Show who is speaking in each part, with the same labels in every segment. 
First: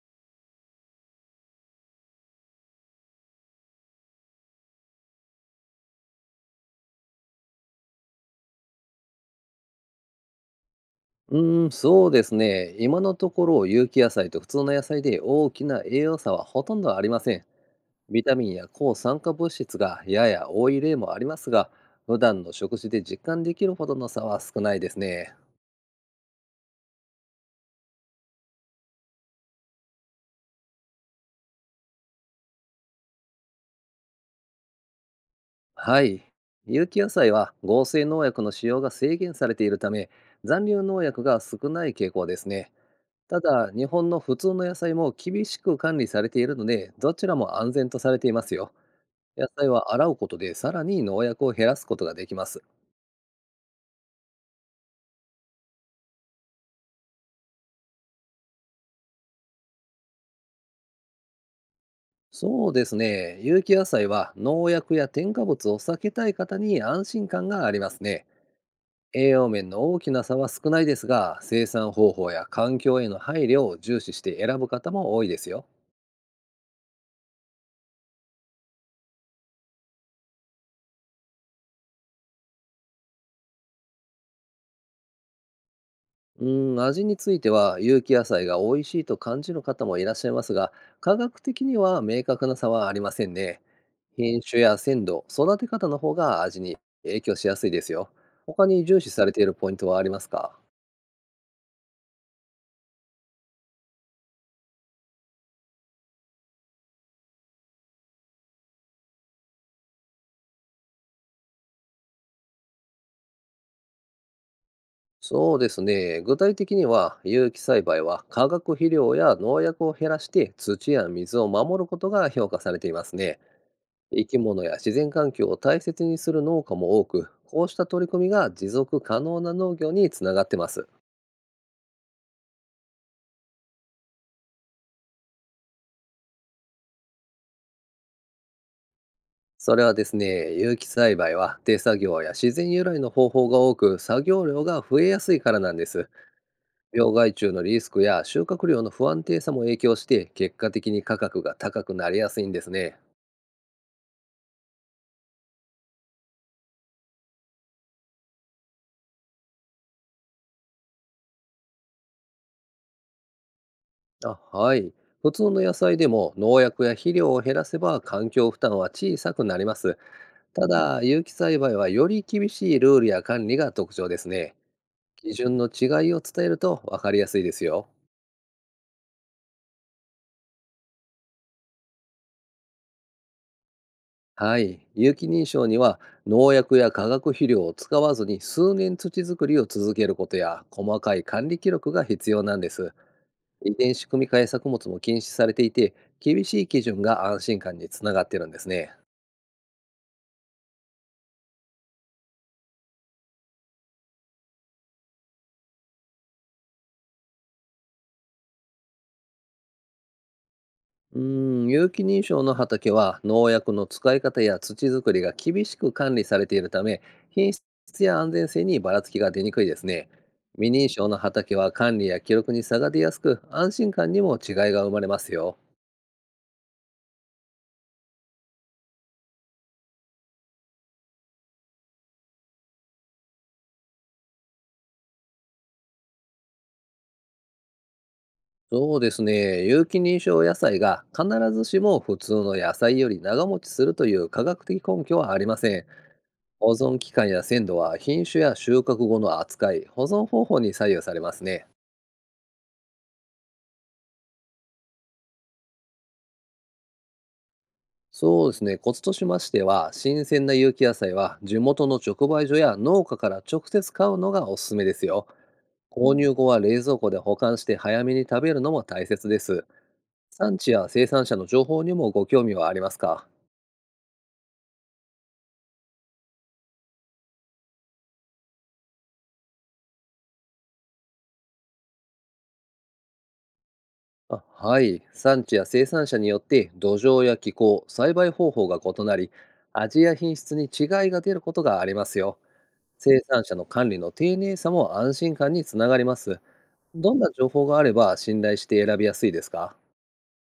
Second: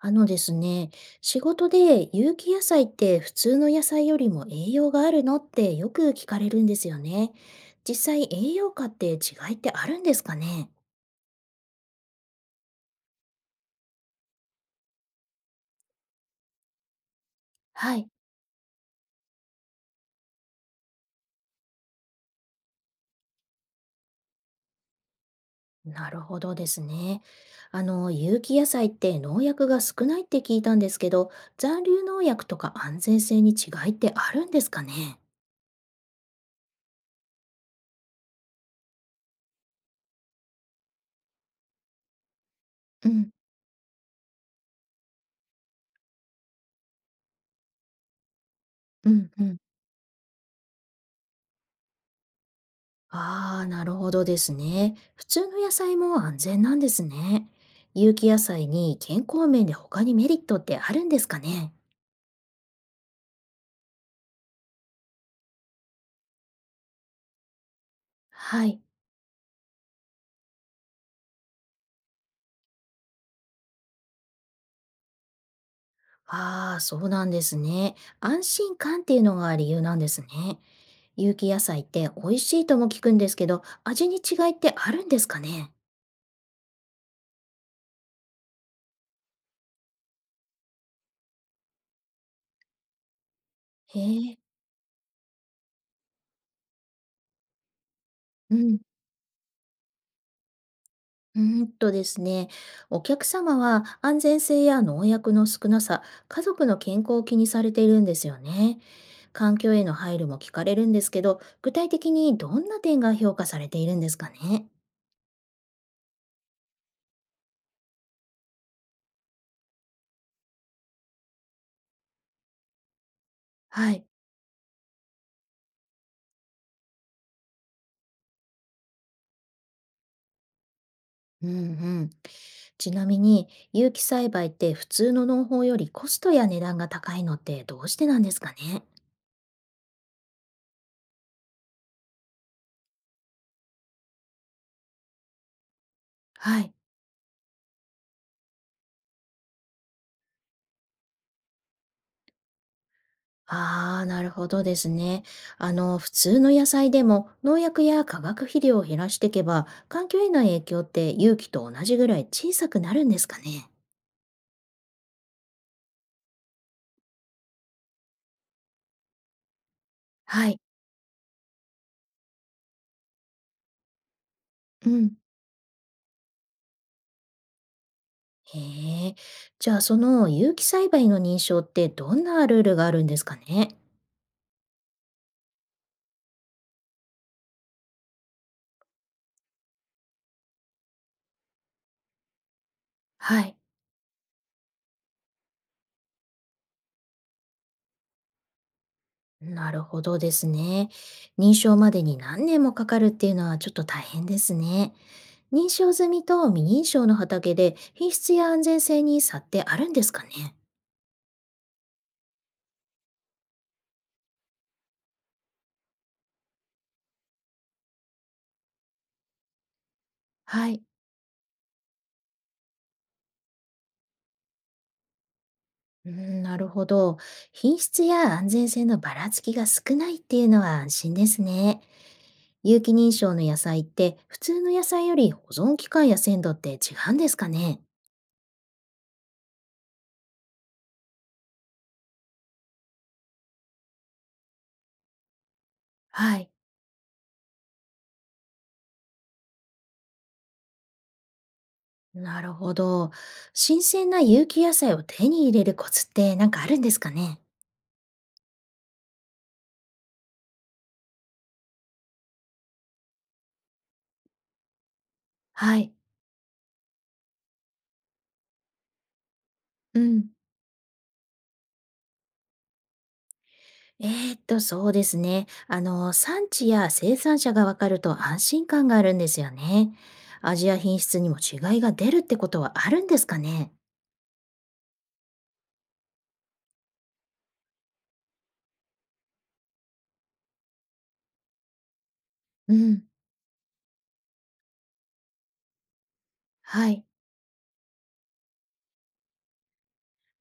Speaker 1: あのですね、仕事で有機野菜って普通の野菜よりも栄養があるのってよく聞かれるんですよね。実際栄養価って違いってあるんですかね？
Speaker 2: うーん、そうですね。今のところ有機野菜と普通の野菜で大きな栄養差はほとんどありません。
Speaker 1: はい。
Speaker 2: ビタミンや抗酸化物質がやや多い例もありますが、普段の食事で実感できるほどの差は少ないですね。
Speaker 1: なるほどですね。あの、有機野菜って農薬が少ないって聞いたんですけど、残留農薬とか安全性に違いってあるんですかね？
Speaker 2: はい。有機野菜は合成農薬の使用が制限されているため、残留農薬が少ない傾向ですね。
Speaker 1: うん。
Speaker 2: ただ、日本の普通の野菜も厳しく管理されているので、どちらも安全とされていますよ。
Speaker 1: うんう
Speaker 2: 野
Speaker 1: ん。
Speaker 2: 菜は洗うことでさらに農薬を減らすことができます。
Speaker 1: ああ、なるほどですね。普通の野菜も安全なんですね。有機野菜に健康面で他にメリットってあるんですかね？
Speaker 2: そうですね。有機野菜は農薬や添加物を避けたい方に安心感がありますね。
Speaker 1: はい。
Speaker 2: 栄養面の大きな差は少ないですが、生産方法や環境への配慮を重視して選ぶ方も多いですよ。
Speaker 1: ああ、そうなんですね。安心感っていうのが理由なんですね。有機野菜って美味しいとも聞くんですけど、味に違いってあるんですかね？
Speaker 2: うーん、味については有機野菜が美味しいと感じる方もいらっしゃいますが、科学的には明確な差はありませんね。
Speaker 1: へえ、
Speaker 2: 品種や鮮度、育て方の方が味に影響しやすいですよ。
Speaker 1: う
Speaker 2: 他
Speaker 1: ん。
Speaker 2: に重視されているポイントはありますか？
Speaker 1: うーんとですね、お客様は安全性や農薬の少なさ、家族の健康を気にされているんですよね。環境への配慮も聞かれるんですけど、具体的にどんな点が評価されているんですかね。
Speaker 2: そうですね。具体的には有機栽培は化学肥料や農薬を減らして土や水を守ることが評価されていますね。
Speaker 1: はい。
Speaker 2: 生き物や自然環境を大切にする農家も多く、こうした取り組みが持続可能な農業につながってます。
Speaker 1: うんうん。ちなみに、有機栽培って普通の農法よりコストや値段が高いのってどうしてなんですかね。
Speaker 2: それはですね、有機栽培は手作業や自然由来の方法が多く、作業量が増えやすいからなんです。
Speaker 1: はい。
Speaker 2: 病害虫のリスクや収穫量の不安定さも影響して、結果的に価格が高くなりやすいんですね。
Speaker 1: ああ、なるほどですね。あの、普通の野菜でも農薬や化学肥料を減らしていけば、環境への影響って有機と同じぐらい小さくなるんですかね。
Speaker 2: あ、はい。普通の野菜でも農薬や肥料を減らせば環境負担は小さくなります。
Speaker 1: はい。
Speaker 2: ただ、有機栽培はより厳しいルールや管理が特徴ですね。
Speaker 1: うん。
Speaker 2: 基準の違いを伝えると分かりやすいですよ。
Speaker 1: へえ。じゃあ、その有機栽培の認証ってどんなルールがあるんですかね。
Speaker 2: はい、有機認証には農薬や化学肥料を使わずに数年土作りを続けることや細かい管理記録が必要なんです。
Speaker 1: はい。
Speaker 2: 遺伝子組み換え作物も禁止されていて、厳しい基準が安心感につながってるんですね。
Speaker 1: なるほどですね。認証までに何年もかかるっていうのはちょっと大変ですね。認証済みと未認証の畑で品質や安全性に差ってあるんですかね。
Speaker 2: うーん、有機認証の畑は農薬の使い方や土作りが厳しく管理されているため、品質や安全性にばらつきが出にくいですね。
Speaker 1: は
Speaker 2: 未
Speaker 1: い。
Speaker 2: 認証の畑は管理や記録に差が出やすく、安心感にも違いが生まれますよ。
Speaker 1: うん、なるほど。品質や安全性のばらつきが少ないっていうのは安心ですね。有機認証の野菜って普通の野菜より保存期間や鮮度って違うんですかね？
Speaker 2: そうですね。有機認証野菜が必ずしも普通の野菜より長持ちするという科学的根拠はありません。
Speaker 1: はい。
Speaker 2: 保存期間や鮮度は品種や収穫後の扱い、保存方法に左右されますね。
Speaker 1: なるほど。新鮮な有機野菜を手に入れるコツって何かあるんですかね？
Speaker 2: そうですね。コツとしましては、新鮮な有機野菜は地元の直売所や農家から直接買うのがおすすめですよ。
Speaker 1: はい。
Speaker 2: 購入後は冷蔵庫で保管して早めに食べるのも大切です。
Speaker 1: うん。
Speaker 2: 産地や生産者の情報にもご興味はありますか？
Speaker 1: えそうですね。あの、産地や生産者がわかると安心感があるんですよね。味や品質にも違いが出るってことはあるんですかね？
Speaker 2: あはい、産地や生産者によって土壌や気候、栽培方法が異なり、味や品質に違いが出ることがありますよ。
Speaker 1: うん。
Speaker 2: 生産者の管理の丁寧さも安心感につながります。
Speaker 1: はい。
Speaker 2: どんな情報があれば信頼して選びやすいですか？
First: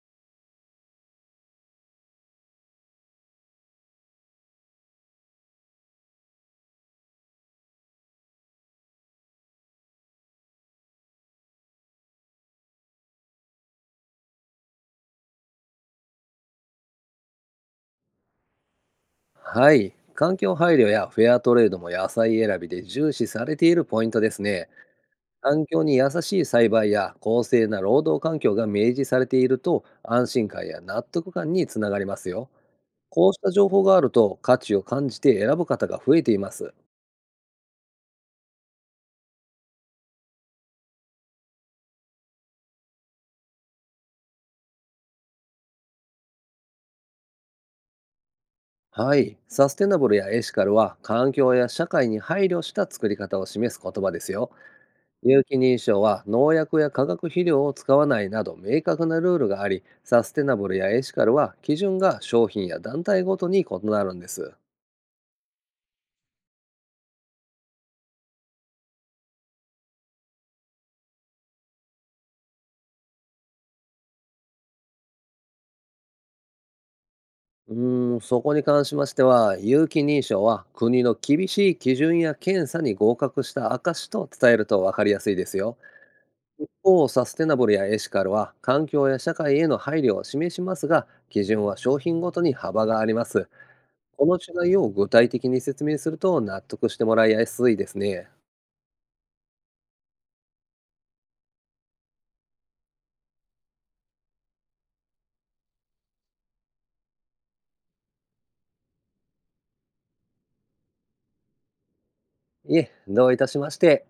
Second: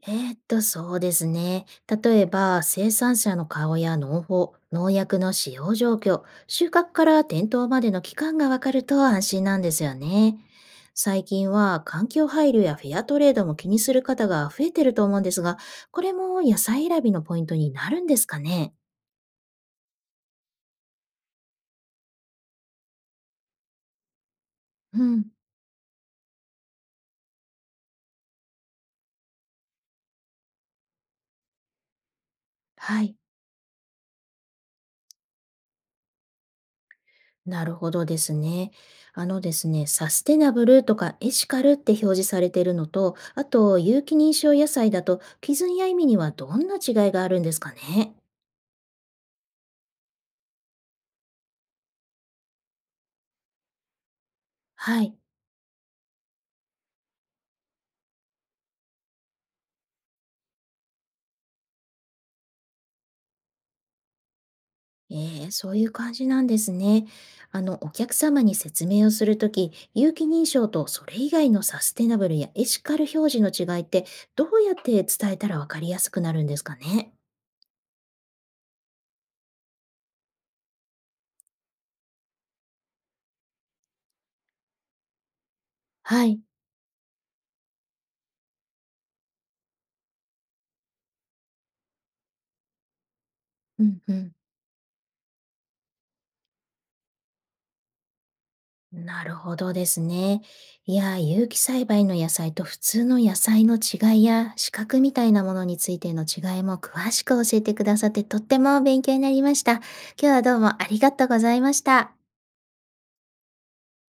Speaker 1: そうですね。例えば、生産者の顔や農法、農薬の使用状況、収穫から点灯までの期間がわかると安心なんですよね。最近は環境配慮やフェアトレードも気にする方が増えてると思うんですが、これも野菜選びのポイントになるんですかね？
Speaker 2: はい、環境配慮やフェアトレードも野菜選びで重視されているポイントですね。
Speaker 1: うん。
Speaker 2: 環境に優しい栽培や公正な労働環境が明示されていると、安心感や納得感につながりますよ。
Speaker 1: はい。
Speaker 2: こうした情報があると、価値を感じて選ぶ方が増えています。
Speaker 1: なるほどですね。サステナブルとかエシカルって表示されているのと、あと有機認証野菜だと基準や意味にはどんな違いがあるんですかね。
Speaker 2: はい。サステナブルやエシカルは環境や社会に配慮した作り方を示す言葉ですよ。
Speaker 1: はい。
Speaker 2: 有機認証は農薬や化学肥料を使わないなど明確なルールがあり、サステナブルやエシカルは基準が商品や団体ごとに異なるんです。
Speaker 1: えー、そういう感じなんですね。あの、お客様に説明をするとき、有機認証とそれ以外のサステナブルやエシカル表示の違いって、どうやって伝えたらわかりやすくなるんですかね。
Speaker 2: うーん、そこに関しましては、有機認証は国の厳しい基準や検査に合格した証と伝えると分かりやすいですよ。
Speaker 1: はい。
Speaker 2: 一方、サステナブルやエシカルは環境や社会への配慮を示しますが、基準は商品ごとに幅があります。
Speaker 1: うんう
Speaker 2: こ
Speaker 1: ん。
Speaker 2: の違いを具体的に説明すると納得してもらいやすいですね。
Speaker 1: なるほどですね。いや、有機栽培の野菜と普通の野菜の違いや資格みたいなものについての違いも詳しく教えてくださってとっても勉強になりました。今日はどうもありがとうございました。
Speaker 2: いえ、どういたしまして。